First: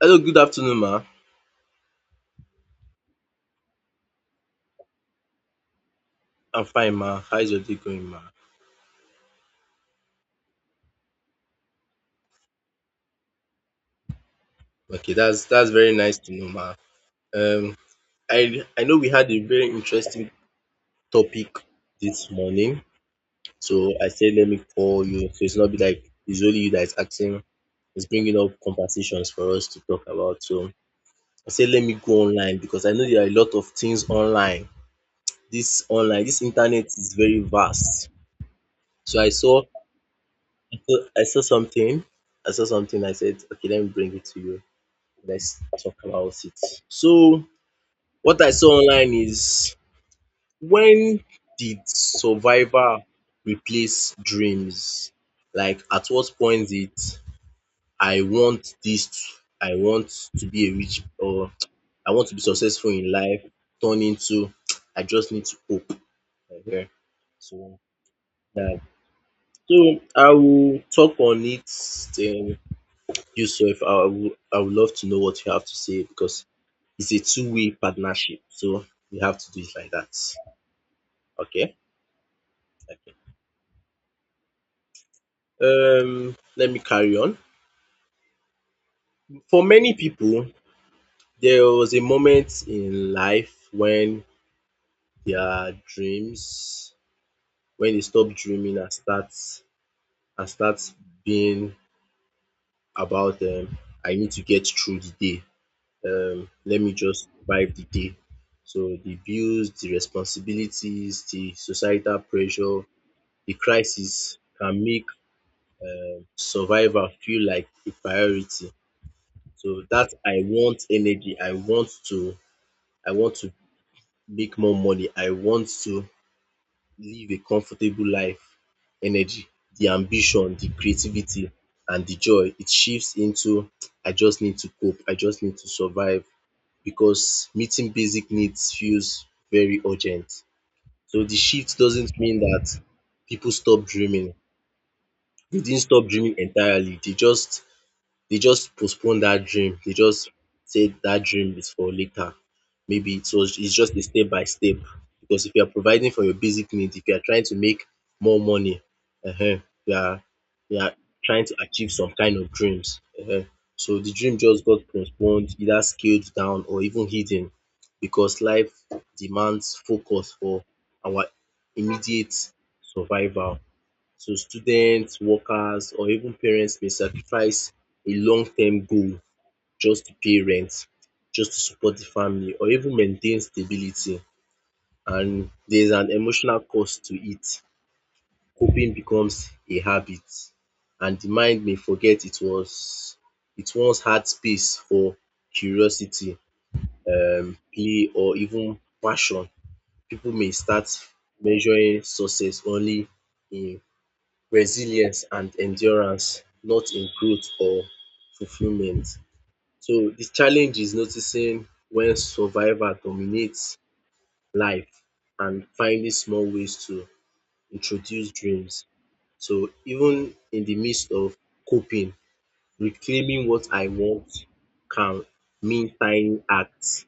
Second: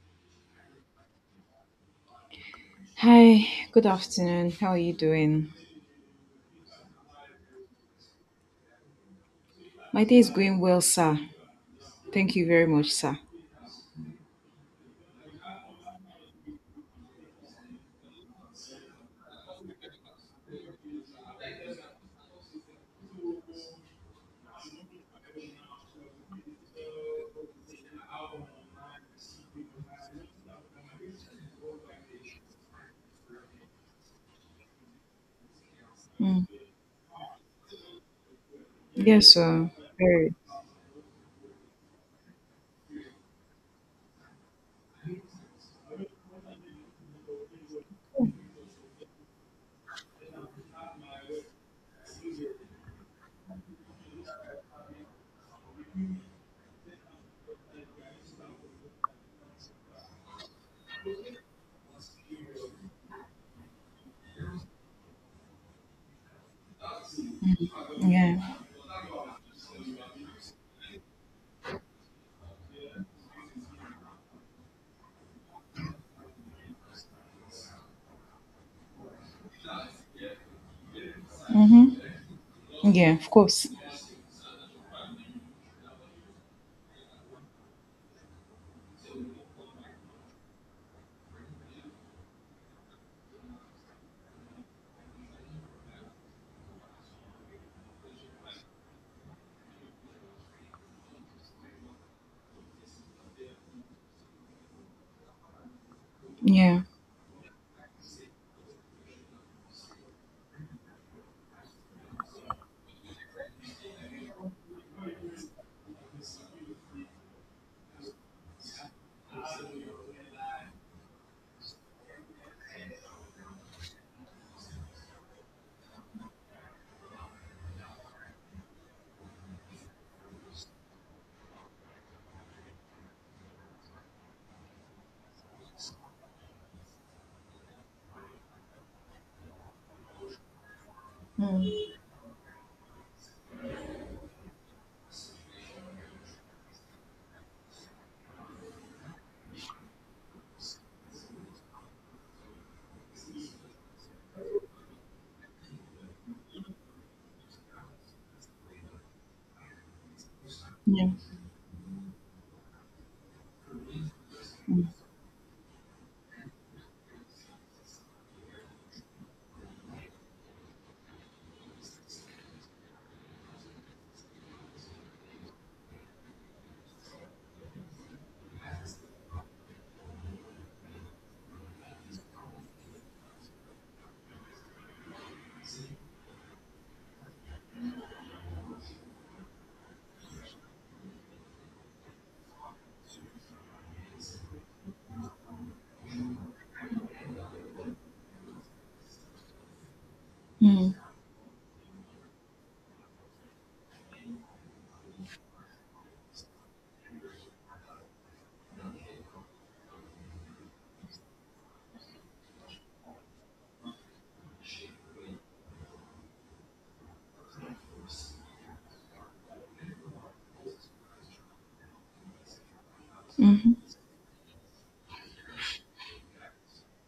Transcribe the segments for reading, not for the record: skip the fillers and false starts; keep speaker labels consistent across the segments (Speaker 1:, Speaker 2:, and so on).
Speaker 1: Hello, good afternoon, ma.
Speaker 2: Hi, good afternoon. How are you doing?
Speaker 1: I'm fine, ma. How's your day going, ma?
Speaker 2: My day is going well, sir. Thank you very much, sir.
Speaker 1: Okay, that's very nice to know, ma. Um, I know we had a very interesting topic this morning, so I said let me call you, so it's not be like it's only you that is asking, it's bringing up conversations for us to talk about. So I said let me go online because I know there are a lot of things online. This online, this
Speaker 2: Mm.
Speaker 1: internet is very vast. So
Speaker 2: Yes,
Speaker 1: I saw
Speaker 2: sir. Very.
Speaker 1: I saw, I saw something, I said okay, let me bring it to you. Let's talk about it. So, what I saw online is, when did Survivor replace dreams? Like, at what point did I want this, I want to be a rich or I want to be successful in life turn into I just need to hope. Okay. So,
Speaker 2: Yeah.
Speaker 1: that. So, I will talk on it. Um, Yusuf, I would love to know what you have to say because it's a two-way partnership. So we have to do it like that. Okay.
Speaker 2: Mm-hmm.
Speaker 1: Okay.
Speaker 2: Yeah, of course.
Speaker 1: Let me carry on. For many people, there was a moment in life when their dreams, when they stop dreaming and start being about I need to get through the day. Let
Speaker 2: Yeah.
Speaker 1: me just survive the day. So the bills, the responsibilities, the societal pressure, the crisis can make survival feel like a priority. So that I want energy, I want to make more money, I want to live a comfortable life energy, the ambition, the creativity and the joy, it shifts into I just need to cope, I just need to survive because meeting basic needs feels very urgent. So the shift
Speaker 2: Mm.
Speaker 1: doesn't mean that people stop dreaming. They didn't stop dreaming entirely. They just postpone that dream. They just say that dream is for later. Maybe it's just a step by step. Because if you are providing for your basic needs, if you are trying to make more money, uh huh, you are you are
Speaker 2: Yeah.
Speaker 1: trying to achieve some kind of dreams. Uh huh. So the dream just got postponed, either scaled down or even hidden because life demands focus for our immediate survival. So students, workers or even parents may sacrifice a long-term goal just to pay rent, just to support the family or even maintain stability, and there's an emotional cost to it. Coping becomes a habit and the mind may forget it once had space for curiosity, play or even passion. People may start
Speaker 2: Mm.
Speaker 1: measuring success only in resilience and endurance, not in growth or fulfillment. So the challenge is noticing when survival dominates life and finding small ways to introduce dreams. So even in the midst of coping, reclaiming what
Speaker 2: Mm-hmm.
Speaker 1: I want can mean tiny acts,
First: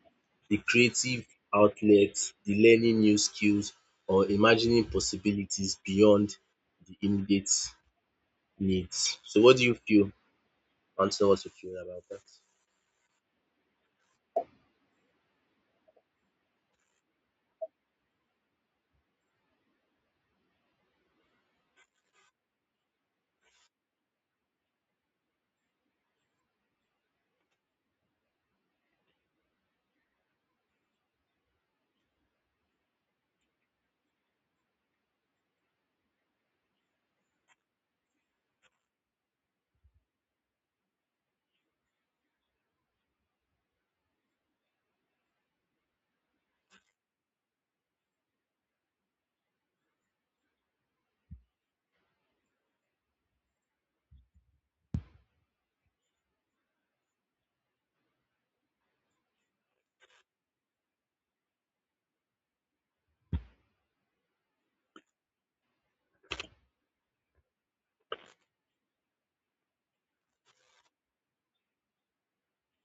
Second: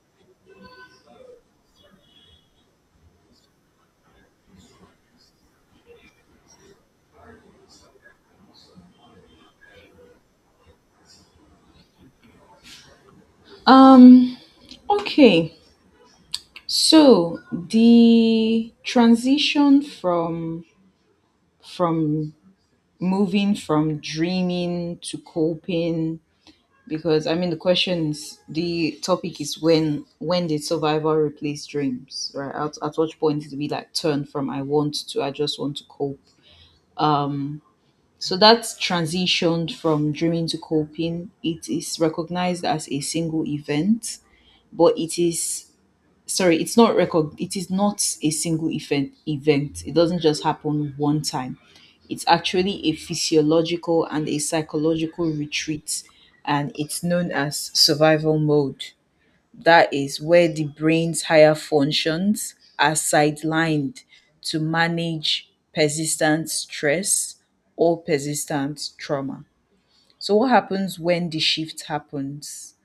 Speaker 1: the creative outlet, the learning new skills, or imagining possibilities beyond the immediate needs. So what do you feel? I want to know what you feel about that.
Speaker 2: Um, okay. So the transition from from moving from dreaming to coping, because I mean the question is, the topic is, when did survival replace dreams, right? At what point did we like turn from I want to I just want to cope? Um, so that's transitioned from dreaming to coping. It is recognized as a single event, but it is, sorry, it is not a single event, it doesn't just happen one time. It's actually a physiological and a psychological retreat, and it's known as survival mode. That is where the brain's higher functions are sidelined to manage persistent stress or persistent trauma. So what happens when the shift happens?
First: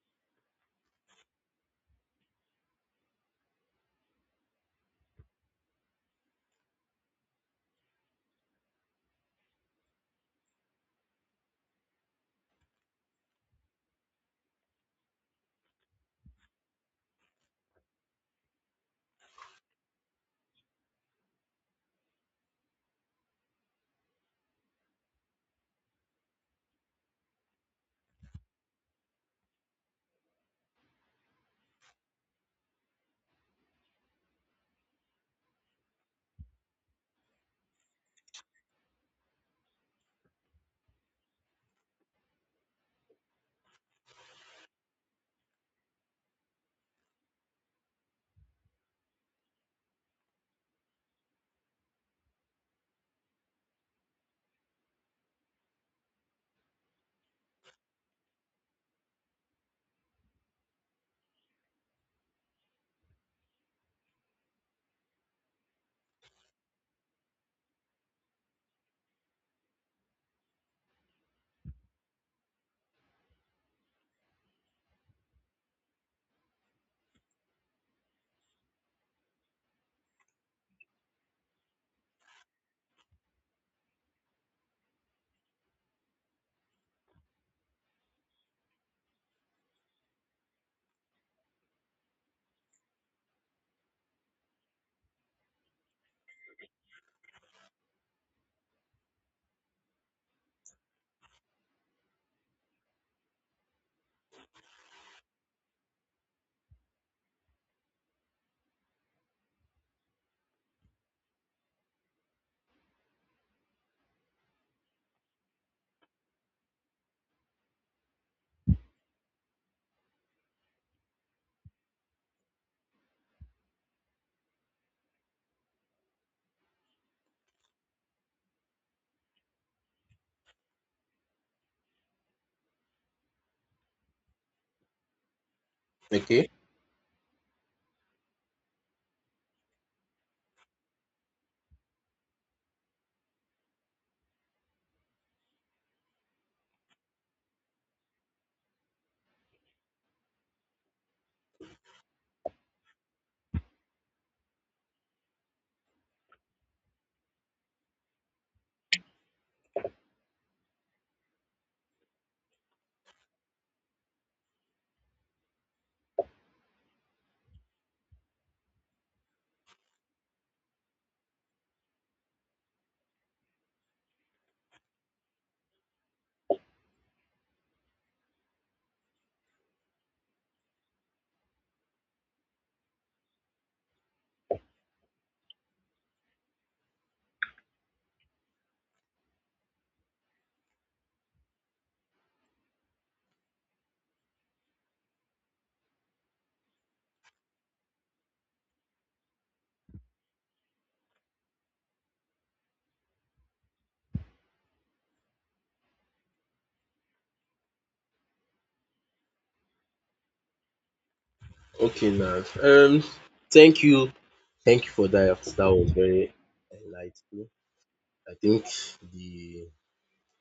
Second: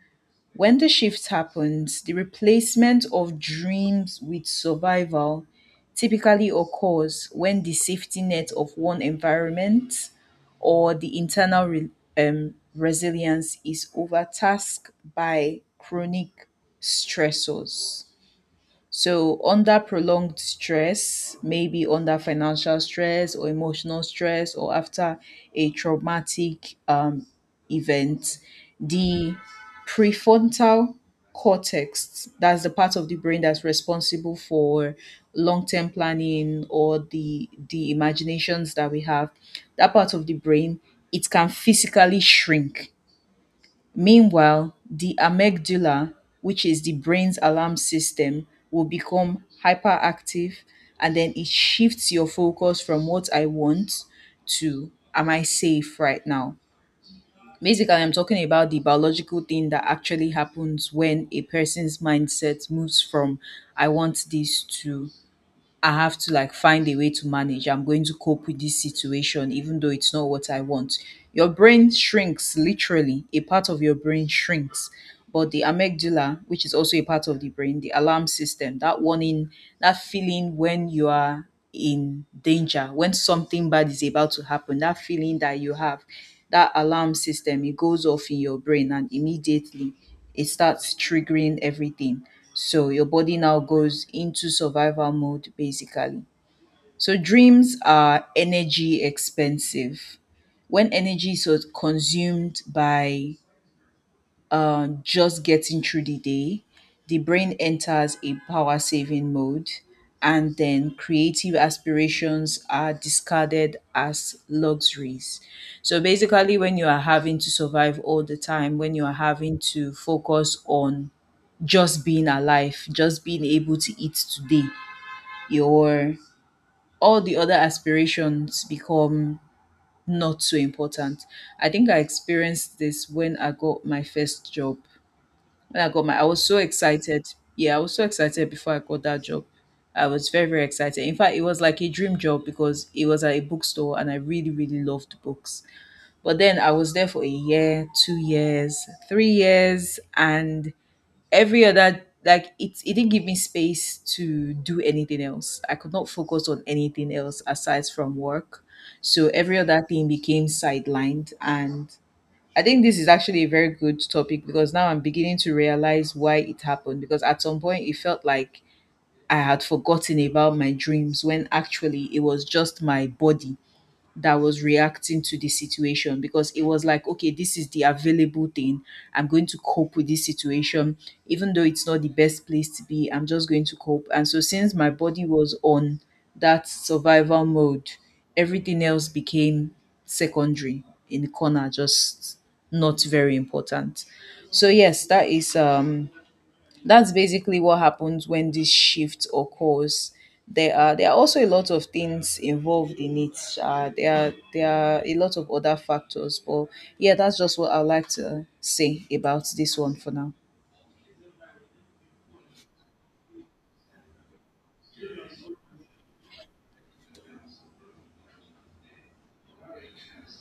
Speaker 2: When the shift happens, the replacement of dreams with survival typically occurs when the safety net of one environment or the internal resilience is overtasked by chronic stressors. So, under prolonged stress, maybe under financial stress or emotional stress, or after a traumatic event, the prefrontal cortex, that's the part of the brain that's responsible for long-term planning or the imaginations that we have, that part of the brain, it can physically shrink. Meanwhile, the amygdala, which is the brain's alarm system, will become hyperactive, and then it shifts your focus from what I want to am I safe right now? Basically, I'm talking about the biological thing that actually happens when a person's mindset moves from I want this to I have to like find a way to manage. I'm going to cope with this situation, even though it's not what I want. Your brain shrinks, literally. A part of your brain shrinks. But the amygdala, which is also a part of the brain, the alarm system, that warning, that feeling when you are in danger, when something bad is about to happen, that feeling that you have, that alarm system, it goes off in your brain and immediately it starts triggering everything, so your body now goes into survival mode basically. So dreams are energy expensive. When energy is consumed by just getting through the day, the brain enters a power saving mode, and then creative aspirations are discarded as luxuries. So basically, when you are having to survive all the time, when you are having to focus on just being alive, just being able to eat today, your all the other aspirations become not so important. I think I experienced this when I got my first job. When I got my, I was
Speaker 1: Okay.
Speaker 2: so excited. Yeah, I was so excited before I got that job. I was very, very excited. In fact, it was like a dream job because it was at a bookstore and I really, really loved books. But then I was there for a year, 2 years, 3 years, and every other like it didn't give me space to do anything else. I could not focus on anything else aside from work. So every other thing became sidelined, and I think this is actually a very good topic because now I'm beginning to realize why it happened, because at some point it felt like I had forgotten about my dreams when actually it was just my body that was reacting to the situation, because it was like, okay, this is the available thing. I'm going to cope with this situation, even though it's not the best place to be. I'm just going to cope. And so, since my body was on that survival mode, everything else became secondary, in the corner, just not very important. So, yes, that's basically what happens when this shift occurs. There are also a lot of things involved in it. There are a lot of other factors, but yeah, that's just what I'd like to say about this one for now.
Speaker 1: Okay, now. Thank you, thank you for that. That was very enlightening. I think the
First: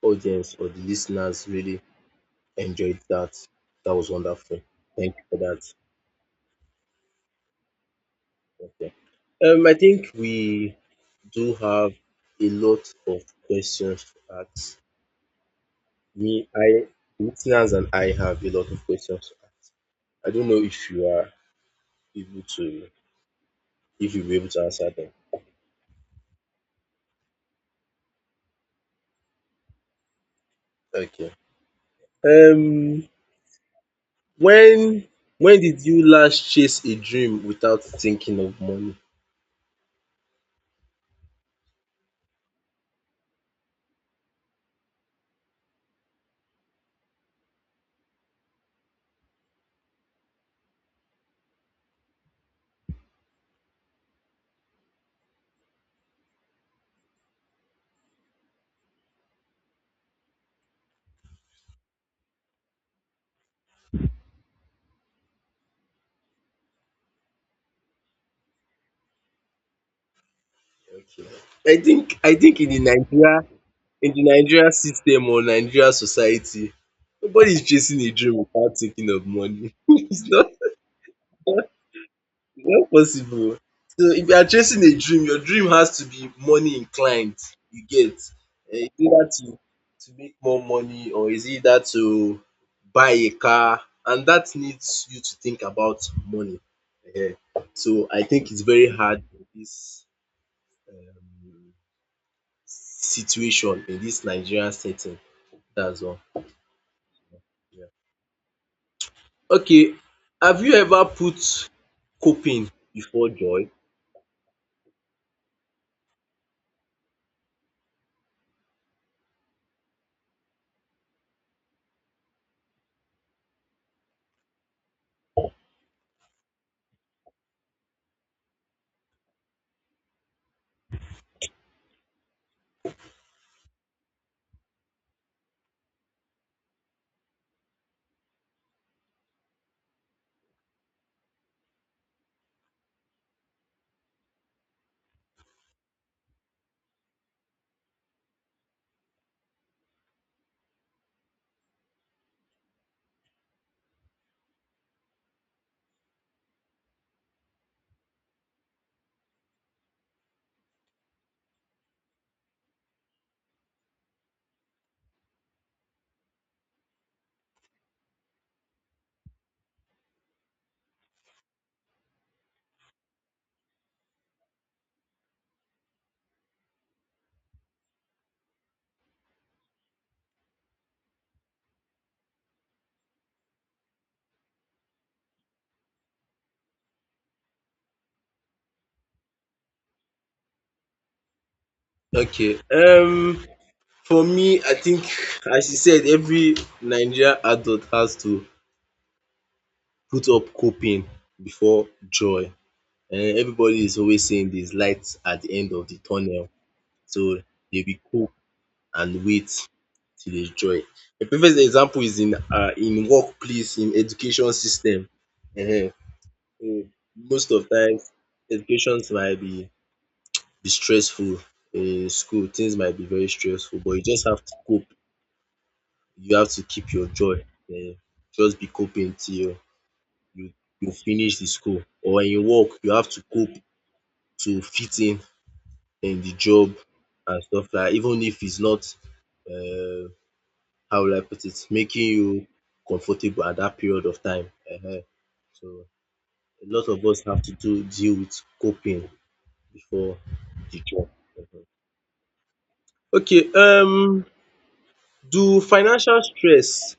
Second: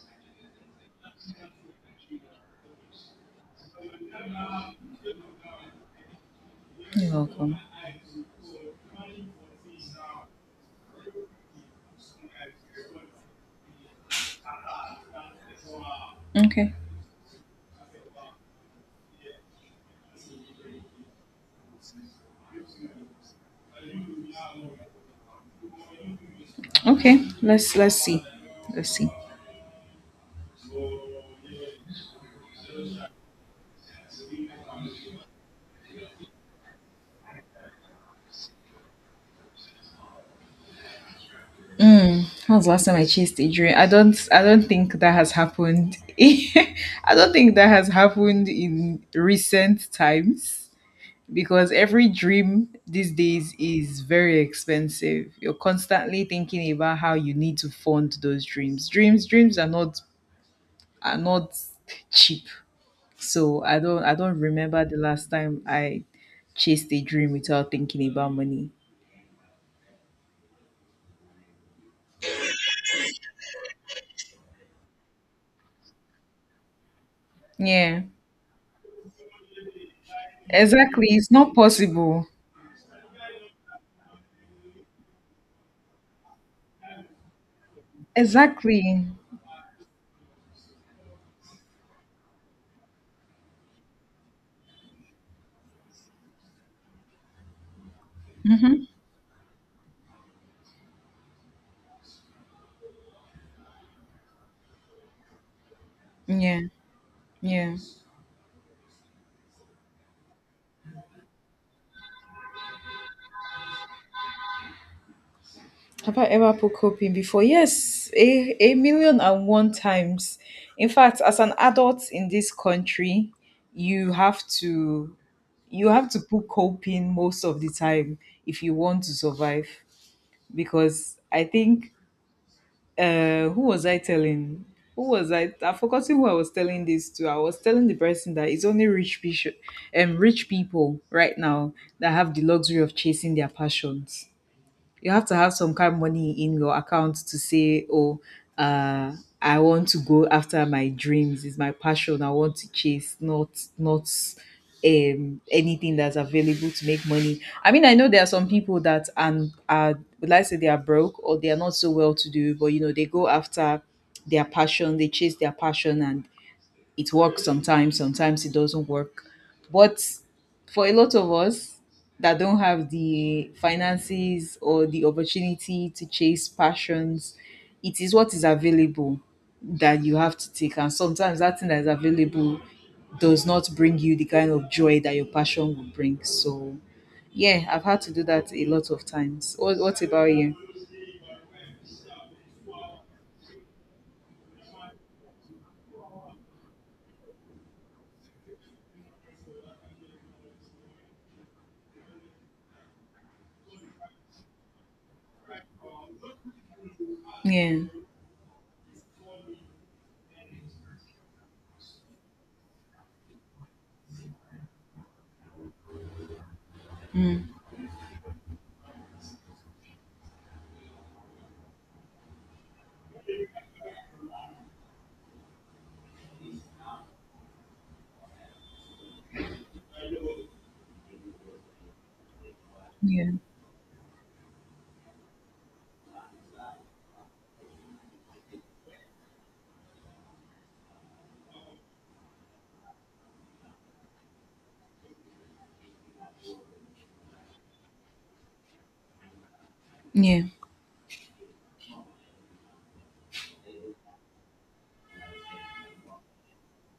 Speaker 1: audience or the listeners really enjoyed that. That was wonderful. Thank you for that.
Speaker 2: You're welcome.
Speaker 1: Okay. I think we do have a lot of questions to ask. Me,
Speaker 2: Okay,
Speaker 1: I, listeners and I have a lot of questions to ask. I don't know if you are able to, if you'll be able to answer them.
Speaker 2: okay. Let's see.
Speaker 1: Okay. Um, when when did you last chase a dream without thinking of money?
Speaker 2: When was the last time I chased a dream? I don't think that has happened. I don't think that has happened in recent times, because every dream these days is very expensive. You're constantly thinking about how you need to fund those dreams. Dreams are not cheap. So I don't remember the last time I chased a dream without thinking about money.
Speaker 1: Okay. I think in the Nigeria system or Nigeria society, nobody is chasing
Speaker 2: Yeah.
Speaker 1: a dream without thinking of money. It's not.
Speaker 2: Exactly. It's not possible.
Speaker 1: Not possible. So if you are chasing a dream, your dream has to be money inclined, you get. Eh, is
Speaker 2: Exactly.
Speaker 1: it that to make more money or is it that to buy a car, and that needs you to think about money. Ehen. So I think it's
Speaker 2: Hmm.
Speaker 1: very hard in this um situation, in this Nigerian setting. That's all.
Speaker 2: Yeah. Yeah.
Speaker 1: Yeah. Okay. Have you ever put coping before joy?
Speaker 2: Have I ever put coping before? Yes, a million and one times. In fact, as an adult in this country, you have to you have to put coping most of the time if you want to survive. Because I think who was I telling? Who was I? I forgot who I was telling this to. I was telling the person that it's only rich people, rich people right now, that have the luxury of chasing their passions. You have to have some kind of money in your account to say, oh, uh, I want to go after my dreams. It's my passion. I want to chase, not anything that's available to make money. I mean, I know there are some people that and are would like say they are broke or they are not so well to do, but you know they go after their passion, they chase their passion, and it works sometimes, sometimes it doesn't work. But for a lot of us that don't have the finances or the opportunity to chase passions, it is what is available that you have to take. And sometimes that thing that is available does not bring you the kind of joy that your passion would bring. So, yeah, I've had to do that a lot of times. What about you?
Speaker 1: Okay. For me, I think as you said, every Nigerian adult has to put up coping before joy. And everybody is always saying there is light at the end of the tunnel, so
Speaker 2: Yeah.
Speaker 1: they will cope and wait till there is joy. A perfect example is in workplace, in education system. um
Speaker 2: Mm,
Speaker 1: Most of times, education might be stressful in school, things might be very stressful, but you just have to cope, you have to keep your joy. um just be coping till you you finish the school, or in work you have to
Speaker 2: yeah.
Speaker 1: cope to fit in the job, and stuff like even if it's not um how will I put it, making you comfortable at that period of time. um. So a lot of us have to do deal with coping before
Speaker 2: Yeah.
Speaker 1: the job. Ehen. Okay, do financial stress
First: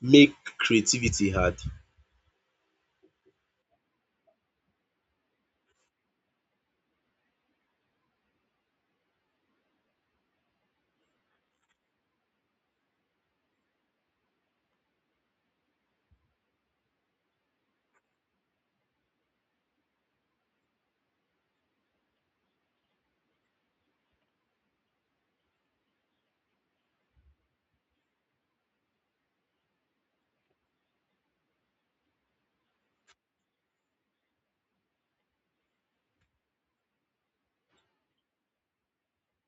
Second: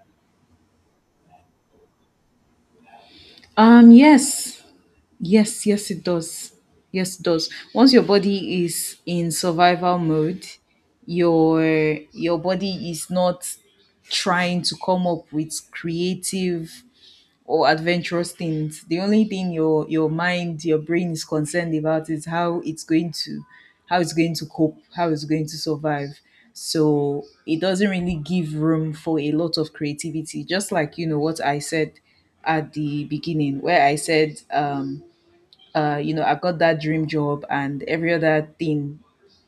Speaker 1: make creativity hard?
Speaker 2: Yes. Yes, yes, it does. Yes, it does. Once your body is in survival mode, your your body is not trying to come up with creative or adventurous things. The only thing your mind, your brain is concerned about is how it's going to cope, how it's going to survive. So it doesn't really give room for a lot of creativity. Just like you know what I said at the beginning, where I said I got that dream job and every other thing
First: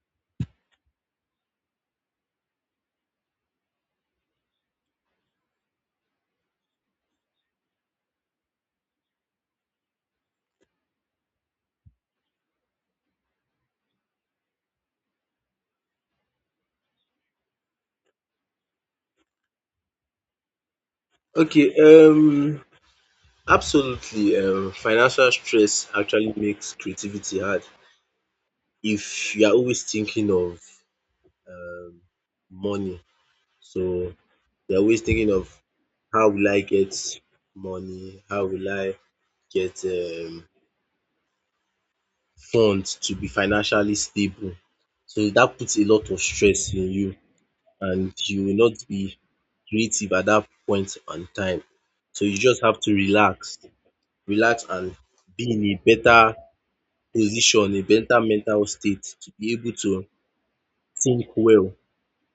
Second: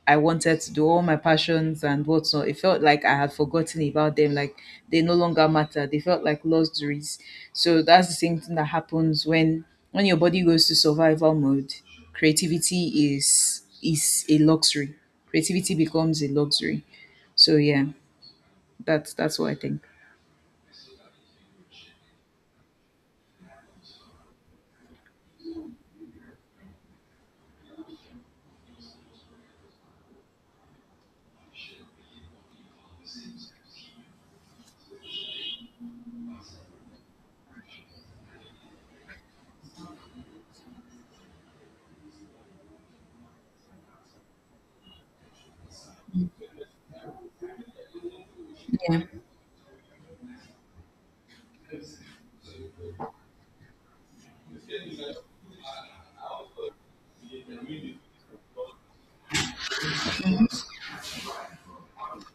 Speaker 2: I wanted to do, all my passions and whatnot. It felt like I had forgotten about them, like they no longer matter. They felt like luxuries. So that's the same thing that happens when your body goes to survival mode. Creativity is a luxury. Creativity becomes a luxury. So yeah, that's what I think.
Speaker 1: Okay, absolutely. Um, financial stress actually makes creativity hard if you are always thinking of um, money. So you're always thinking of how will I get money? How will I get funds to be financially stable? So that puts a lot of stress in you, and you will not
Speaker 2: Yeah,
Speaker 1: be creative at that point and time. So you just have to relax, relax, and be in a better position, a better mental state to be able to think well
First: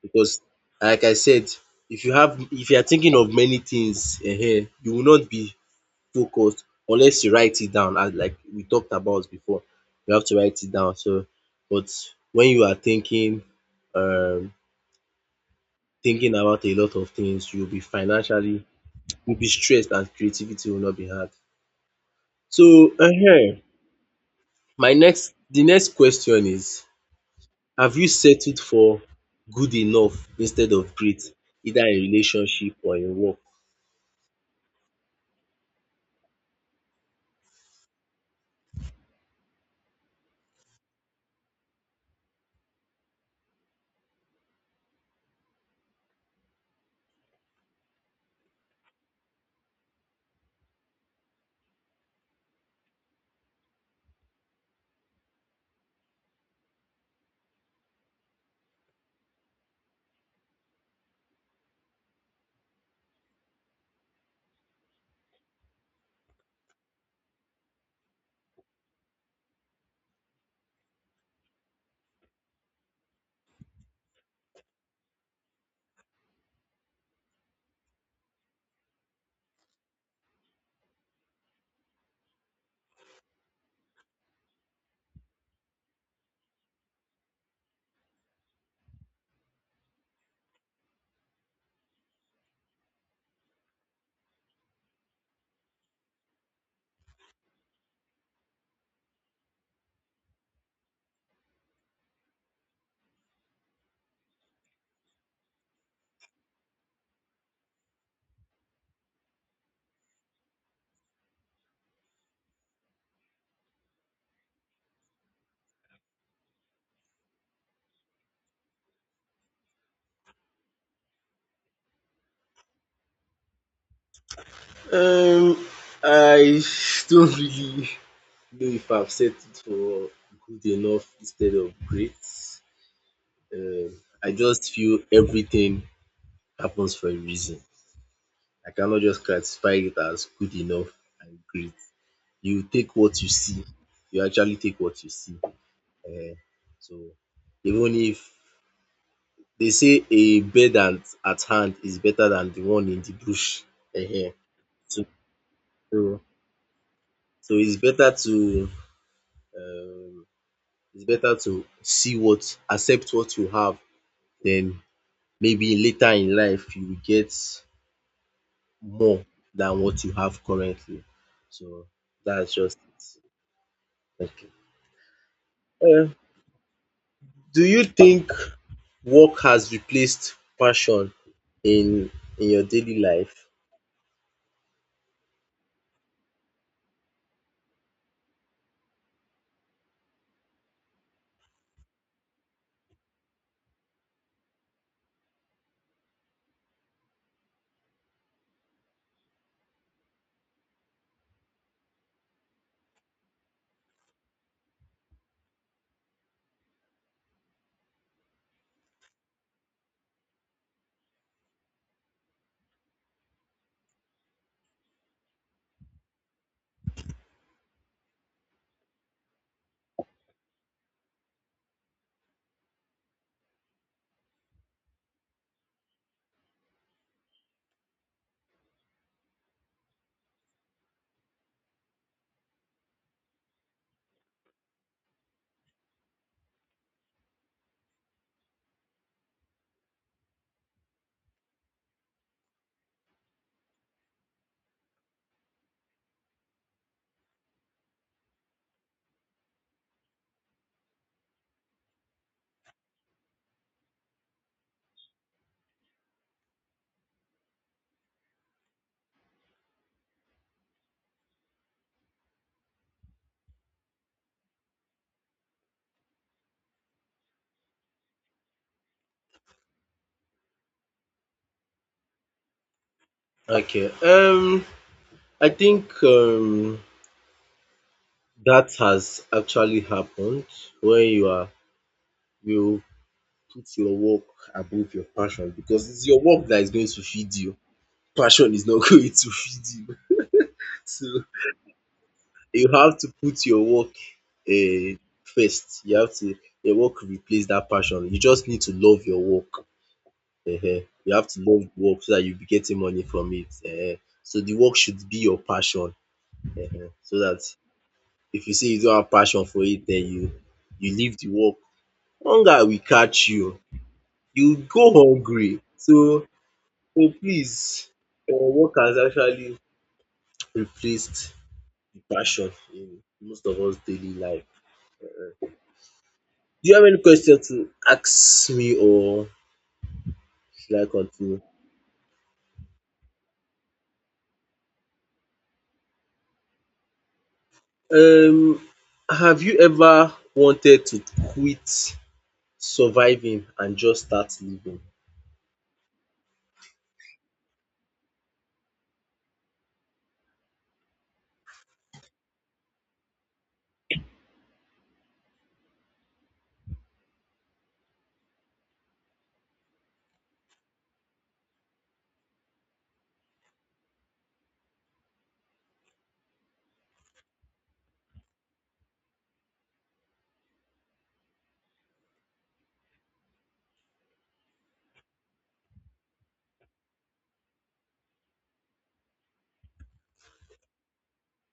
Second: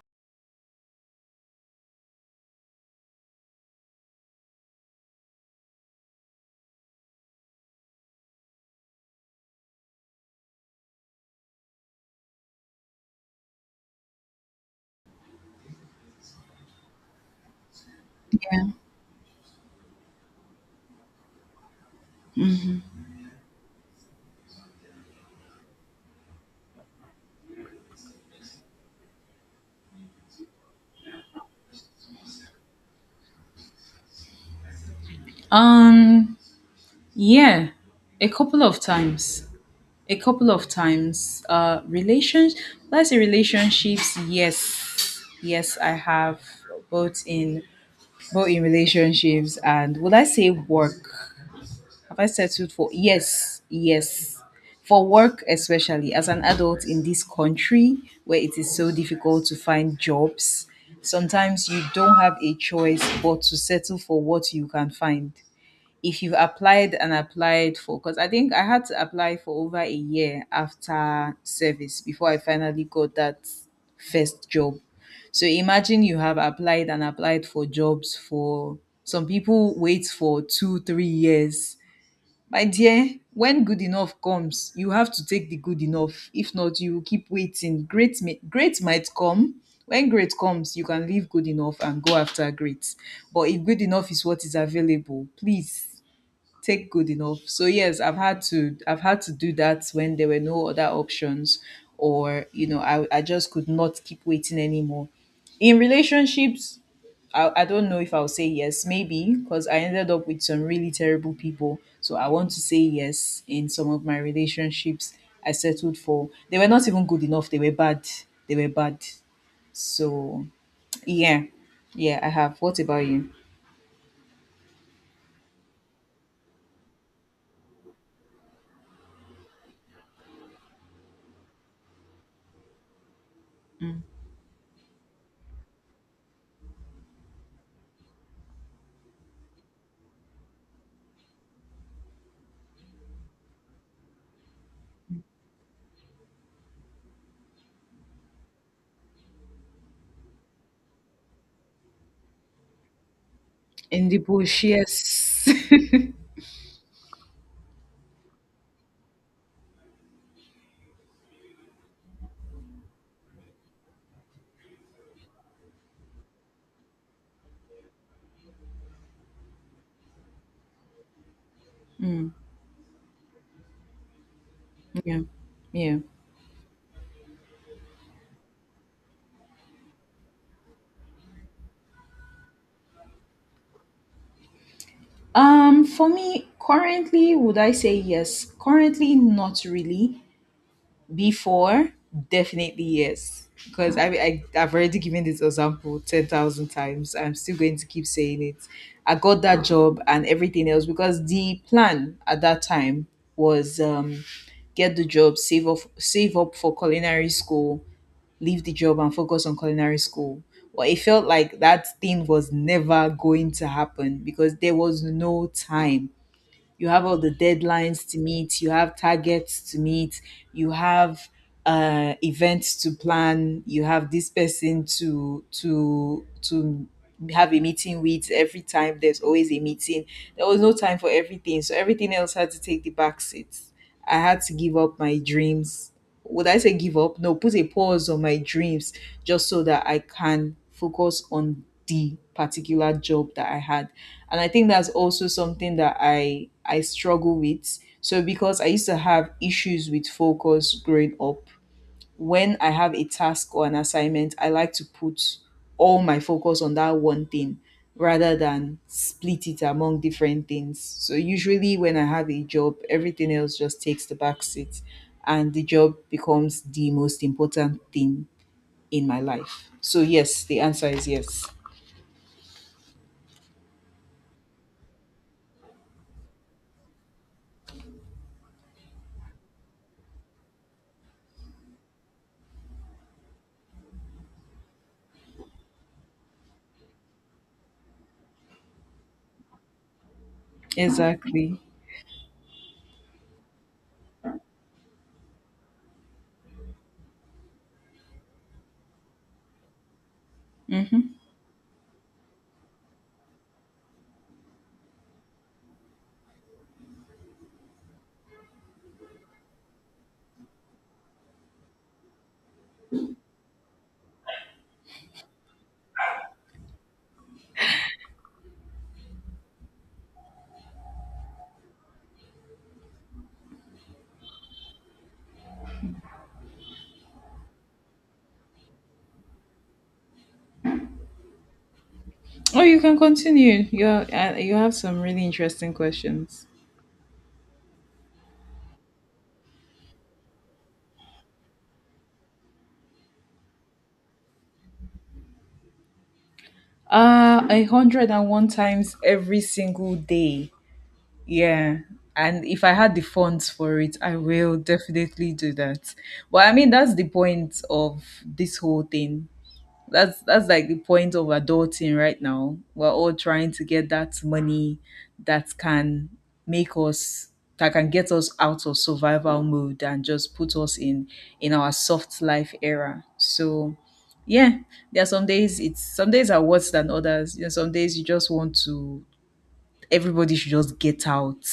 Speaker 1: because, like I said, if you are thinking of many things, you will not be focused unless you write it down, as like we talked about before. You have to write it down. So but when you are thinking um thinking about a lot of things,
Speaker 2: yeah.
Speaker 1: you will be stressed and creativity will not be had. So my next the next question is, have you settled for good enough instead of great, either in relationship or in work?
Speaker 2: Um, yeah, a couple of times. A couple of times. Relations. Let's say relationships. Yes, yes, I have, both in relationships, and would I say work? Have I settled for? Yes, yes, for work, especially as an adult in this country where it is so difficult to find jobs. Sometimes you don't have a choice but to settle for what you can find, if you've applied and applied, for because I think I had to apply for over a year after service before I finally got that first job. So imagine you have applied and applied for jobs for, some people wait for 2-3 years. My dear, when good enough comes, you have to take the good enough. If not, you will keep waiting. Great might come. When great comes, you can leave good enough and go after great. But if good enough is what is available, please take good enough. So yes, I've had to do that when there were no other options, or you know I just could not keep waiting anymore. In relationships, I don't know if I'll say yes, maybe, because I ended up with some really terrible people. So I want to say yes, in some of my relationships I settled for. They were not even good enough, they were bad. They were bad. So yeah. Yeah, I have. What about you?
Speaker 1: Um, I don't really know if I've settled for good enough instead of great. um I just feel everything happens for a reason. I cannot just classify it as good enough and great. You take what you see, you actually take what you see. um so even if, they say a bird at hand is better than the one in the bush.
Speaker 2: In the
Speaker 1: Ehen.
Speaker 2: bush,
Speaker 1: So,
Speaker 2: yes.
Speaker 1: so, so um, it's better to see what, accept what you have, then maybe later in life you will get more than what you have currently. So
Speaker 2: Mm.
Speaker 1: that's just it. Okay.
Speaker 2: Yeah. Yeah.
Speaker 1: Uh, do you think work has replaced passion in your daily life?
Speaker 2: For me, currently, would I say yes? Currently, not really. Before, definitely yes. Because I've already given this example 10,000 times. I'm still going to keep saying it. I got that job and everything else because the plan at that time was get the job, save up for culinary school, leave the job and focus on culinary school. Well, it felt like that thing was never going to happen because there was no time. You have all the deadlines to meet, you have targets to meet, you have events to plan, you have this person to have a meeting with. Every time there's always a meeting. There was no time for everything, so everything else had to take the back seat. I had to give up my dreams, would I say give up? No, put a pause on my dreams just so that I can focus on the particular job that I had. And I think that's also something that I struggle with. So because I used to have issues with focus growing up, when I have a task or an assignment, I like to put all my focus on that one thing rather than split it among different things. So usually when I have a job, everything else just takes the back seat and the job becomes the most important thing in my life. So yes, the answer is yes.
Speaker 1: Okay. I think that has actually happened when you put your work above your passion, because it's your work that is going to feed you. Passion is not going to feed you. So
Speaker 2: Exactly.
Speaker 1: you have to put your work first. You have to, your work replace that passion. You just need to love your work. um You
Speaker 2: Mm-hmm.
Speaker 1: have to love the work so that you'll be getting money from it. So the work should be your passion, so that if you say you don't have passion for it, then you leave the work, hunger will catch you, you go hungry. So so please, work has actually replaced the passion in most of us daily life. um. Do you have any question to ask me, or should I continue?
Speaker 2: Oh, you can continue. You have some really interesting questions.
Speaker 1: Um have you ever wanted to quit surviving and just start living?
Speaker 2: A hundred and one times every single day. Yeah. And if I had the funds for it, I will definitely do that. But I mean, that's the point of this whole thing. That's like the point of adulting right now. We're all trying to get that money that can make us that can get us out of survival mode and just put us in our soft life era. So yeah, there are some days, it's some days are worse than others. Some days you just want to, everybody should just get out,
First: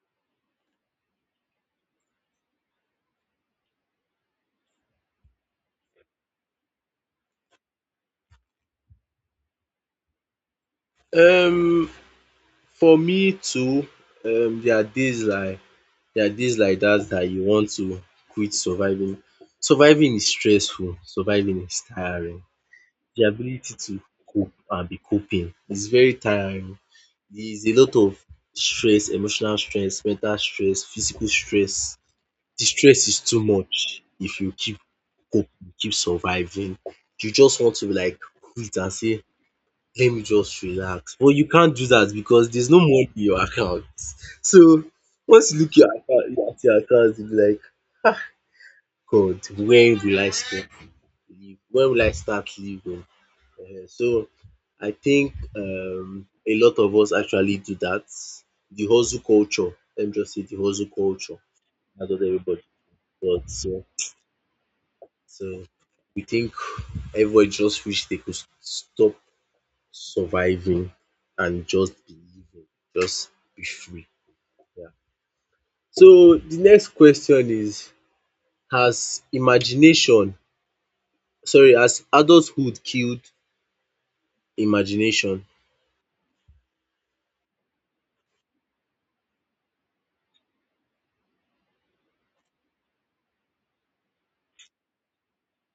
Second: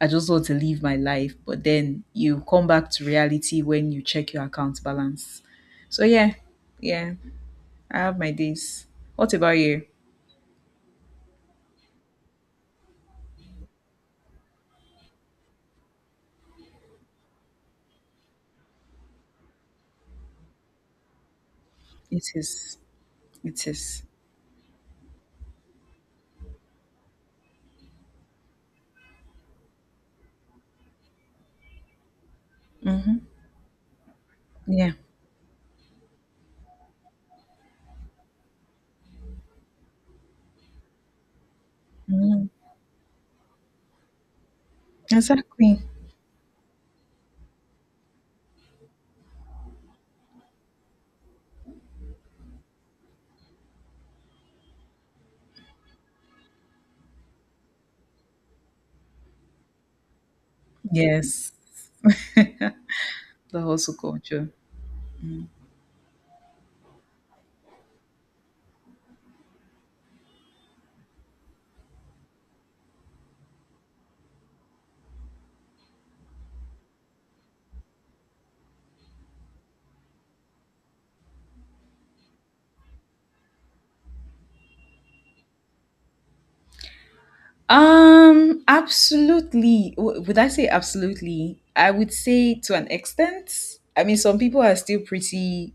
Speaker 2: I just want to live my life. But then you come back to reality when you check your account balance. So yeah, yeah, I have my days. What about you?
Speaker 1: Um for me too, um there are days like there are days like that that you want to quit surviving. Surviving is stressful, surviving is
Speaker 2: It
Speaker 1: tiring.
Speaker 2: is.
Speaker 1: The
Speaker 2: It
Speaker 1: ability to
Speaker 2: is.
Speaker 1: cope and be coping is very tiring. There is a lot of stress, emotional stress, mental stress, physical stress. The stress
Speaker 2: Mm-hmm.
Speaker 1: is too much if you keep
Speaker 2: Yeah.
Speaker 1: coping, keep surviving. You just want to like quit and say let me just relax. But you can't do that because
Speaker 2: Mhm.
Speaker 1: there's no money in your account. So once you look
Speaker 2: Exactly.
Speaker 1: your account at your account, you be like, God, when will I stop live? When will I start living? Eh, so I think a lot of us actually do that. The hustle culture. Let me just say the hustle culture.
Speaker 2: Yes.
Speaker 1: That's what everybody does.
Speaker 2: The
Speaker 1: So
Speaker 2: hustle culture.
Speaker 1: so we think everybody just wish they could stop surviving and just believing. Just be free. Yeah. So the next question is, has imagination has adulthood killed imagination?
Speaker 2: Absolutely. Would I say absolutely? I would say to an extent. I mean, some people are still pretty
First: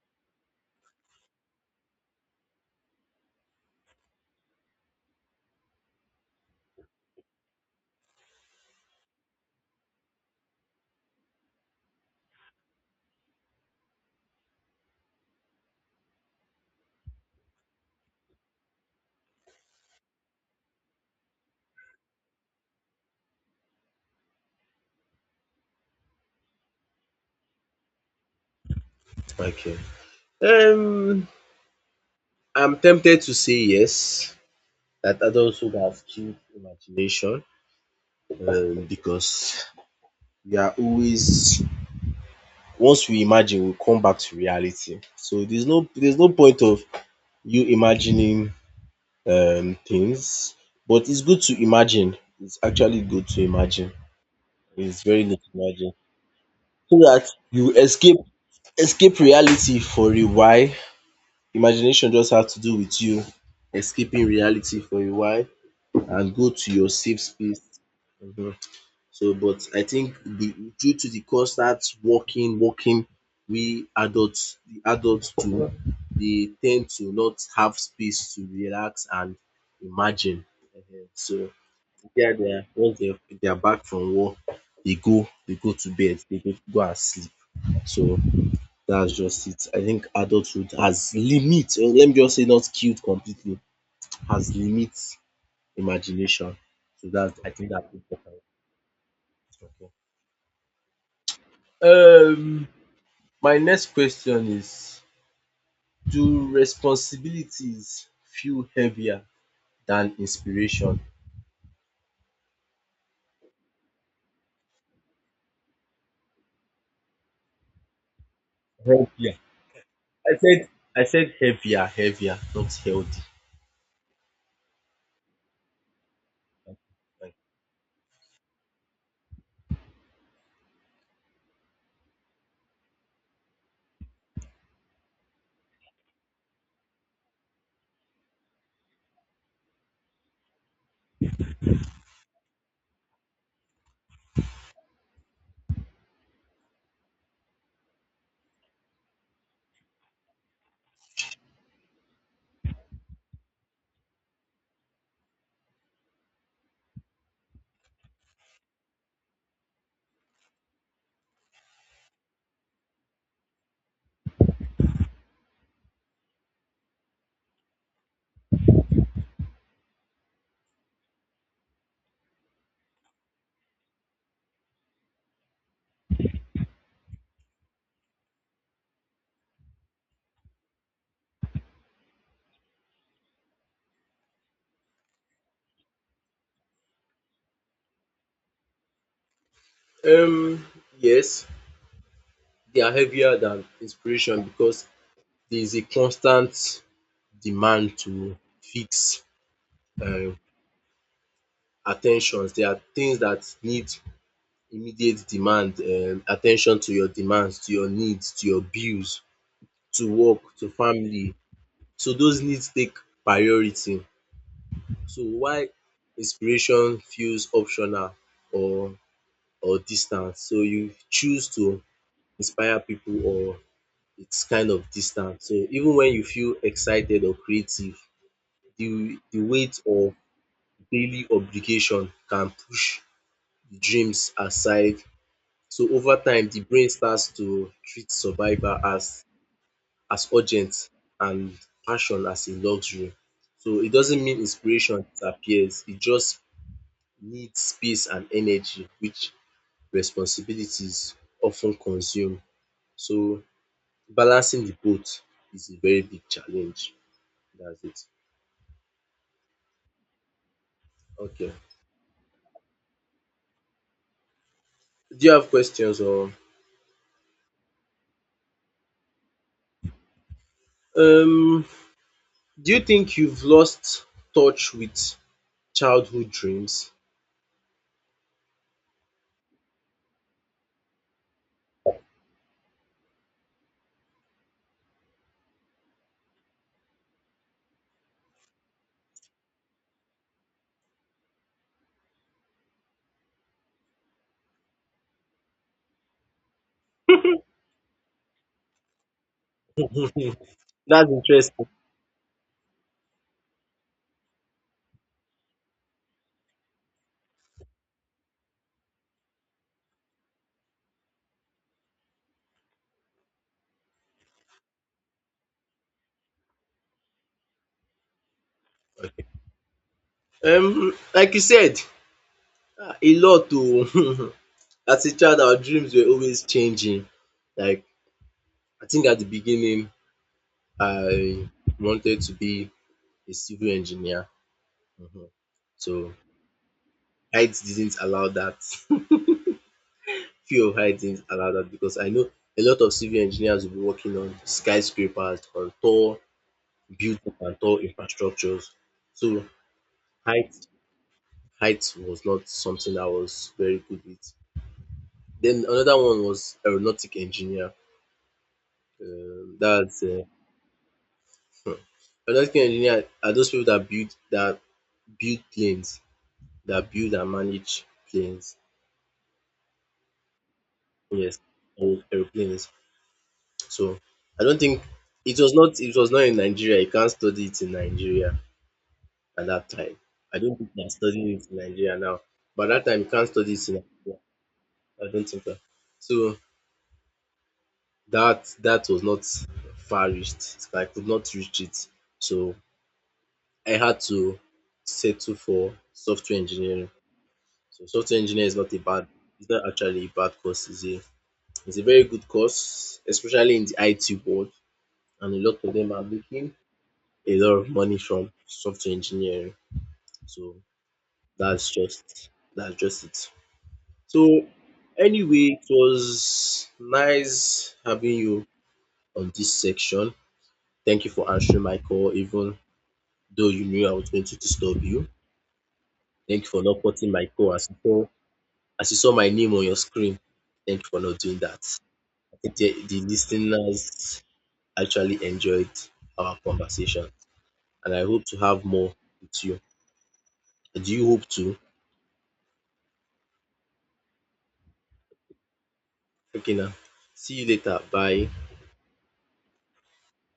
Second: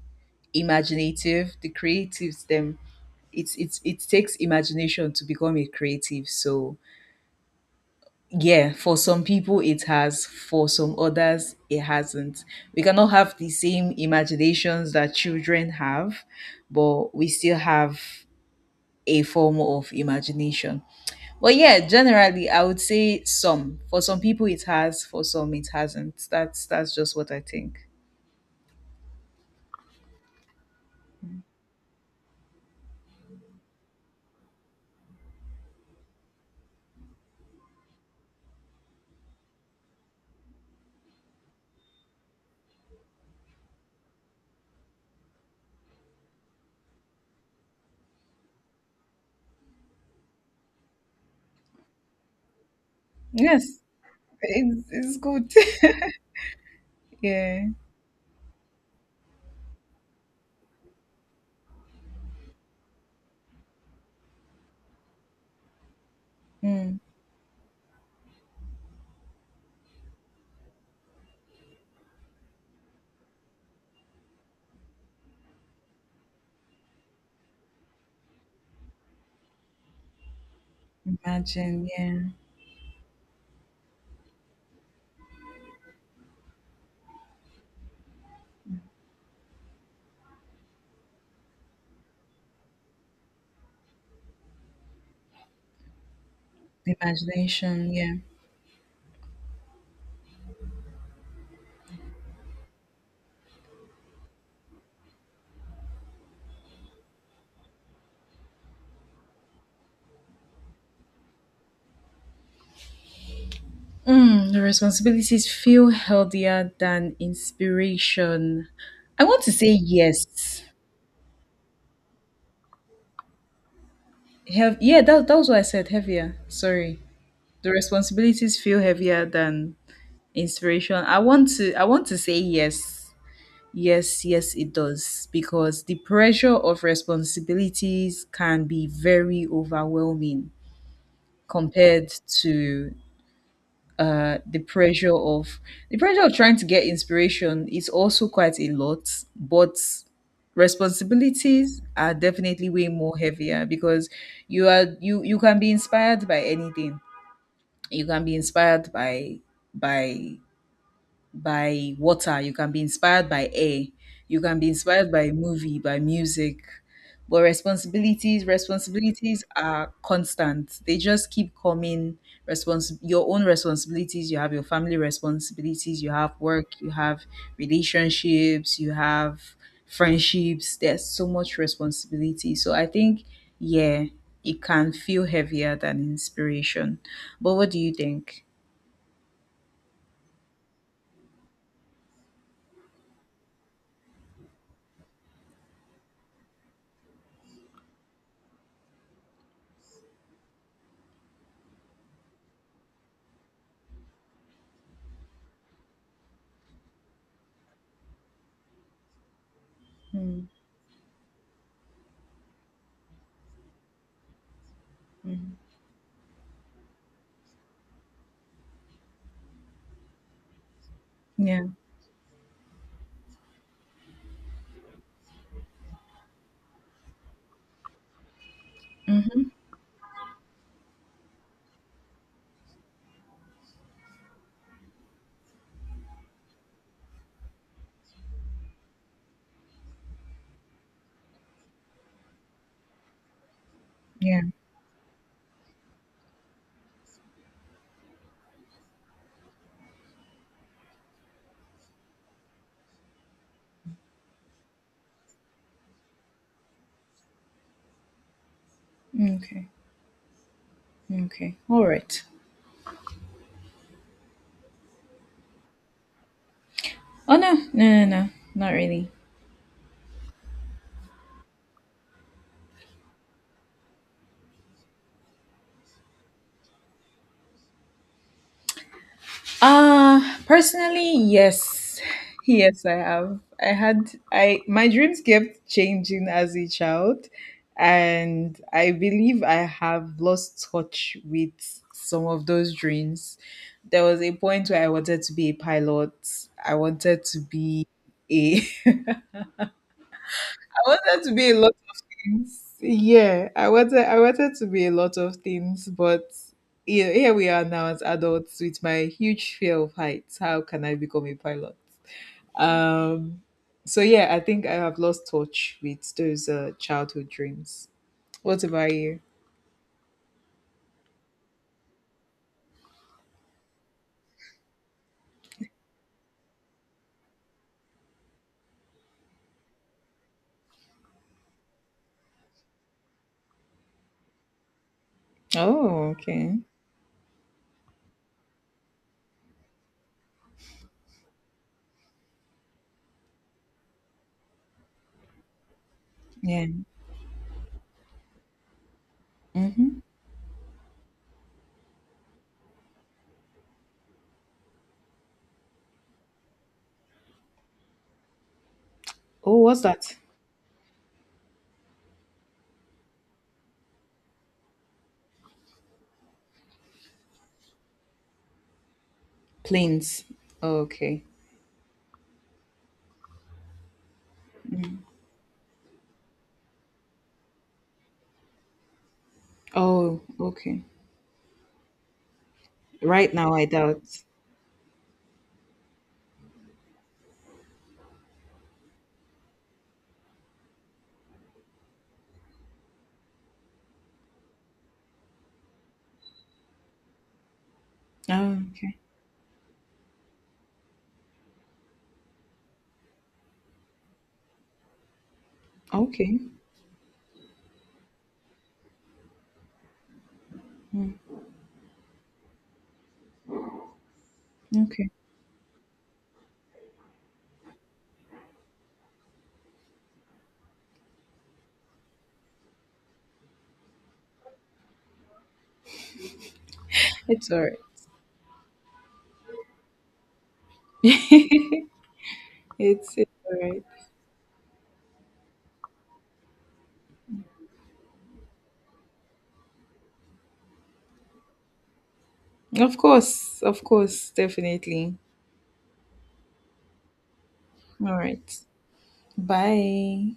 Speaker 2: imaginative, the creatives, them. It's it takes imagination to become a creative, so yeah, for some people it has, for some others it hasn't. We cannot have the same imaginations that children have, but we still have a form of imagination. But yeah, generally I would say, some for some people it has, for some it hasn't. That's just what I think.
Speaker 1: Okay. Um I'm tempted to say yes, that adulthood has killed imagination, because we are always, once we imagine we come back to reality. So there's no, point of you imagining things. But it's good to imagine. It's actually good to
Speaker 2: Yes,
Speaker 1: imagine.
Speaker 2: it's,
Speaker 1: It's
Speaker 2: it's
Speaker 1: very good
Speaker 2: good.
Speaker 1: to imagine. So that
Speaker 2: Yeah.
Speaker 1: you escape, escape reality for a while. Imagination just has to do with you escaping reality for a while and go to your
Speaker 2: Mm.
Speaker 1: safe space. Mhm. But I think the due to the constant working, working, we adults, the adults too, they tend to not have space to relax and imagine. Ehen. So
Speaker 2: Imagine. Yeah.
Speaker 1: yeah, they are once they are back from war, they go to bed, they go go and sleep. So that's just it. I think adulthood has limit. Let me just say not killed completely, has limit imagination. So that I think that's
Speaker 2: Imagination. Yeah.
Speaker 1: important. Okay. Um, my next question is: do responsibilities feel heavier than inspiration?
Speaker 2: Mm, the responsibilities feel healthier than inspiration. I
Speaker 1: Heavier.
Speaker 2: want to say
Speaker 1: I
Speaker 2: yes.
Speaker 1: said I said heavier, heavier, not healthy.
Speaker 2: Yeah, that was what I said, heavier. Sorry. The responsibilities feel heavier than inspiration. I want to say yes. Yes, yes, it does. Because the pressure of responsibilities can be very overwhelming compared to the pressure of, trying to get inspiration is also quite a lot, but responsibilities are definitely way more heavier because you are you you can be inspired by anything, you can be inspired by by water, you can be inspired by air, you can be inspired by a movie, by music. But responsibilities are constant. They just keep coming. Your own responsibilities, you have your family responsibilities, you have work, you have relationships, you have friendships. There's so much responsibility. So I think, yeah, it can feel heavier than inspiration. But what do you think?
Speaker 1: Um, yes, they are heavier than inspiration because there is a constant demand to fix um attentions. There are things that need immediate demand at ten tion to your demands, to your needs, to your bills, to work,
Speaker 2: Mm.
Speaker 1: to family. So those needs take priority. So while inspiration feels optional or distant. So you choose
Speaker 2: Yeah.
Speaker 1: to inspire pipu or it's kind of distant. So even when you feel excited or creative, the
Speaker 2: Mm-hmm.
Speaker 1: the weight of daily obligation can push the dreams aside. So over time, the brain starts to treat survival as urgent and passion as a luxury. So it doesn't mean inspiration disappears. It just needs space and energy, which responsibilities often consume. So balancing the both is a very big challenge. That's it.
Speaker 2: Okay.
Speaker 1: Okay.
Speaker 2: Okay. All right.
Speaker 1: Do you have questions or
Speaker 2: Oh, no, no, no, no, not really.
Speaker 1: um do you think you've lost touch with childhood dreams?
Speaker 2: Personally, yes. Yes, I have. I had I My dreams kept changing as a child, and I believe I have lost touch with some of those dreams. There was a point where I wanted to be a pilot. I wanted to be a
Speaker 1: Hmm,
Speaker 2: I
Speaker 1: that's
Speaker 2: wanted to be a
Speaker 1: interesting.
Speaker 2: lot of things. Yeah, I wanted to be a lot of things, but here we are now as adults with my huge fear of heights. How can I become a pilot? Um, so yeah, I think I have lost touch with those childhood dreams. What about you?
Speaker 1: Um, like you said, ah, a lot to as a child our dreams were always changing. Like I think at the beginning I wanted to be a civil engineer. Mhm. So
Speaker 2: Oh, okay.
Speaker 1: height didn't allow that. Fear of heights around that because I know a lot of civil engineers will be working on skyscrapers, on tall
Speaker 2: Yeah.
Speaker 1: buildings and tall infrastructures. So
Speaker 2: Mm-hmm.
Speaker 1: height height was not something I was very good with. Then another one was aeronautic engineer.
Speaker 2: Oh, what's
Speaker 1: That's
Speaker 2: that?
Speaker 1: hmm. Aeronautic engineer are those people that build planes, that build and manage planes.
Speaker 2: Planes. Okay.
Speaker 1: Yes, aeroplanes. So I don't think it was not in Nigeria. You can't study it in Nigeria at that time.
Speaker 2: Oh,
Speaker 1: I don't think
Speaker 2: okay.
Speaker 1: they're studying it in Nigeria now. But that time you can't
Speaker 2: Right
Speaker 1: study
Speaker 2: now, I
Speaker 1: it in
Speaker 2: doubt.
Speaker 1: Nigeria. I don't think that. So that was not far reached. I could not reach it. So I had to settle for software engineering. So software engineering is
Speaker 2: Oh,
Speaker 1: not a
Speaker 2: okay.
Speaker 1: bad it's not actually a bad course. It's a very good course, especially in the IT world. And a lot of them are
Speaker 2: Okay.
Speaker 1: making a lot of money from software engineering. So
Speaker 2: Mm,
Speaker 1: that's just that's just it. So
Speaker 2: okay.
Speaker 1: anyway, it was nice having you on this section. Thank you for answering my call, even though you knew I was going to disturb you. Thank you for not putting my
Speaker 2: It's
Speaker 1: call
Speaker 2: all right.
Speaker 1: as you saw my name on your screen. Thank you for not doing that.
Speaker 2: it's,
Speaker 1: I think the
Speaker 2: it's all right.
Speaker 1: listeners actually enjoyed our conversation, and I hope to have more with you. Do you hope to?
Speaker 2: Of course, definitely.
Speaker 1: Okay, now. See you later.
Speaker 2: All
Speaker 1: Bye.
Speaker 2: right. Bye.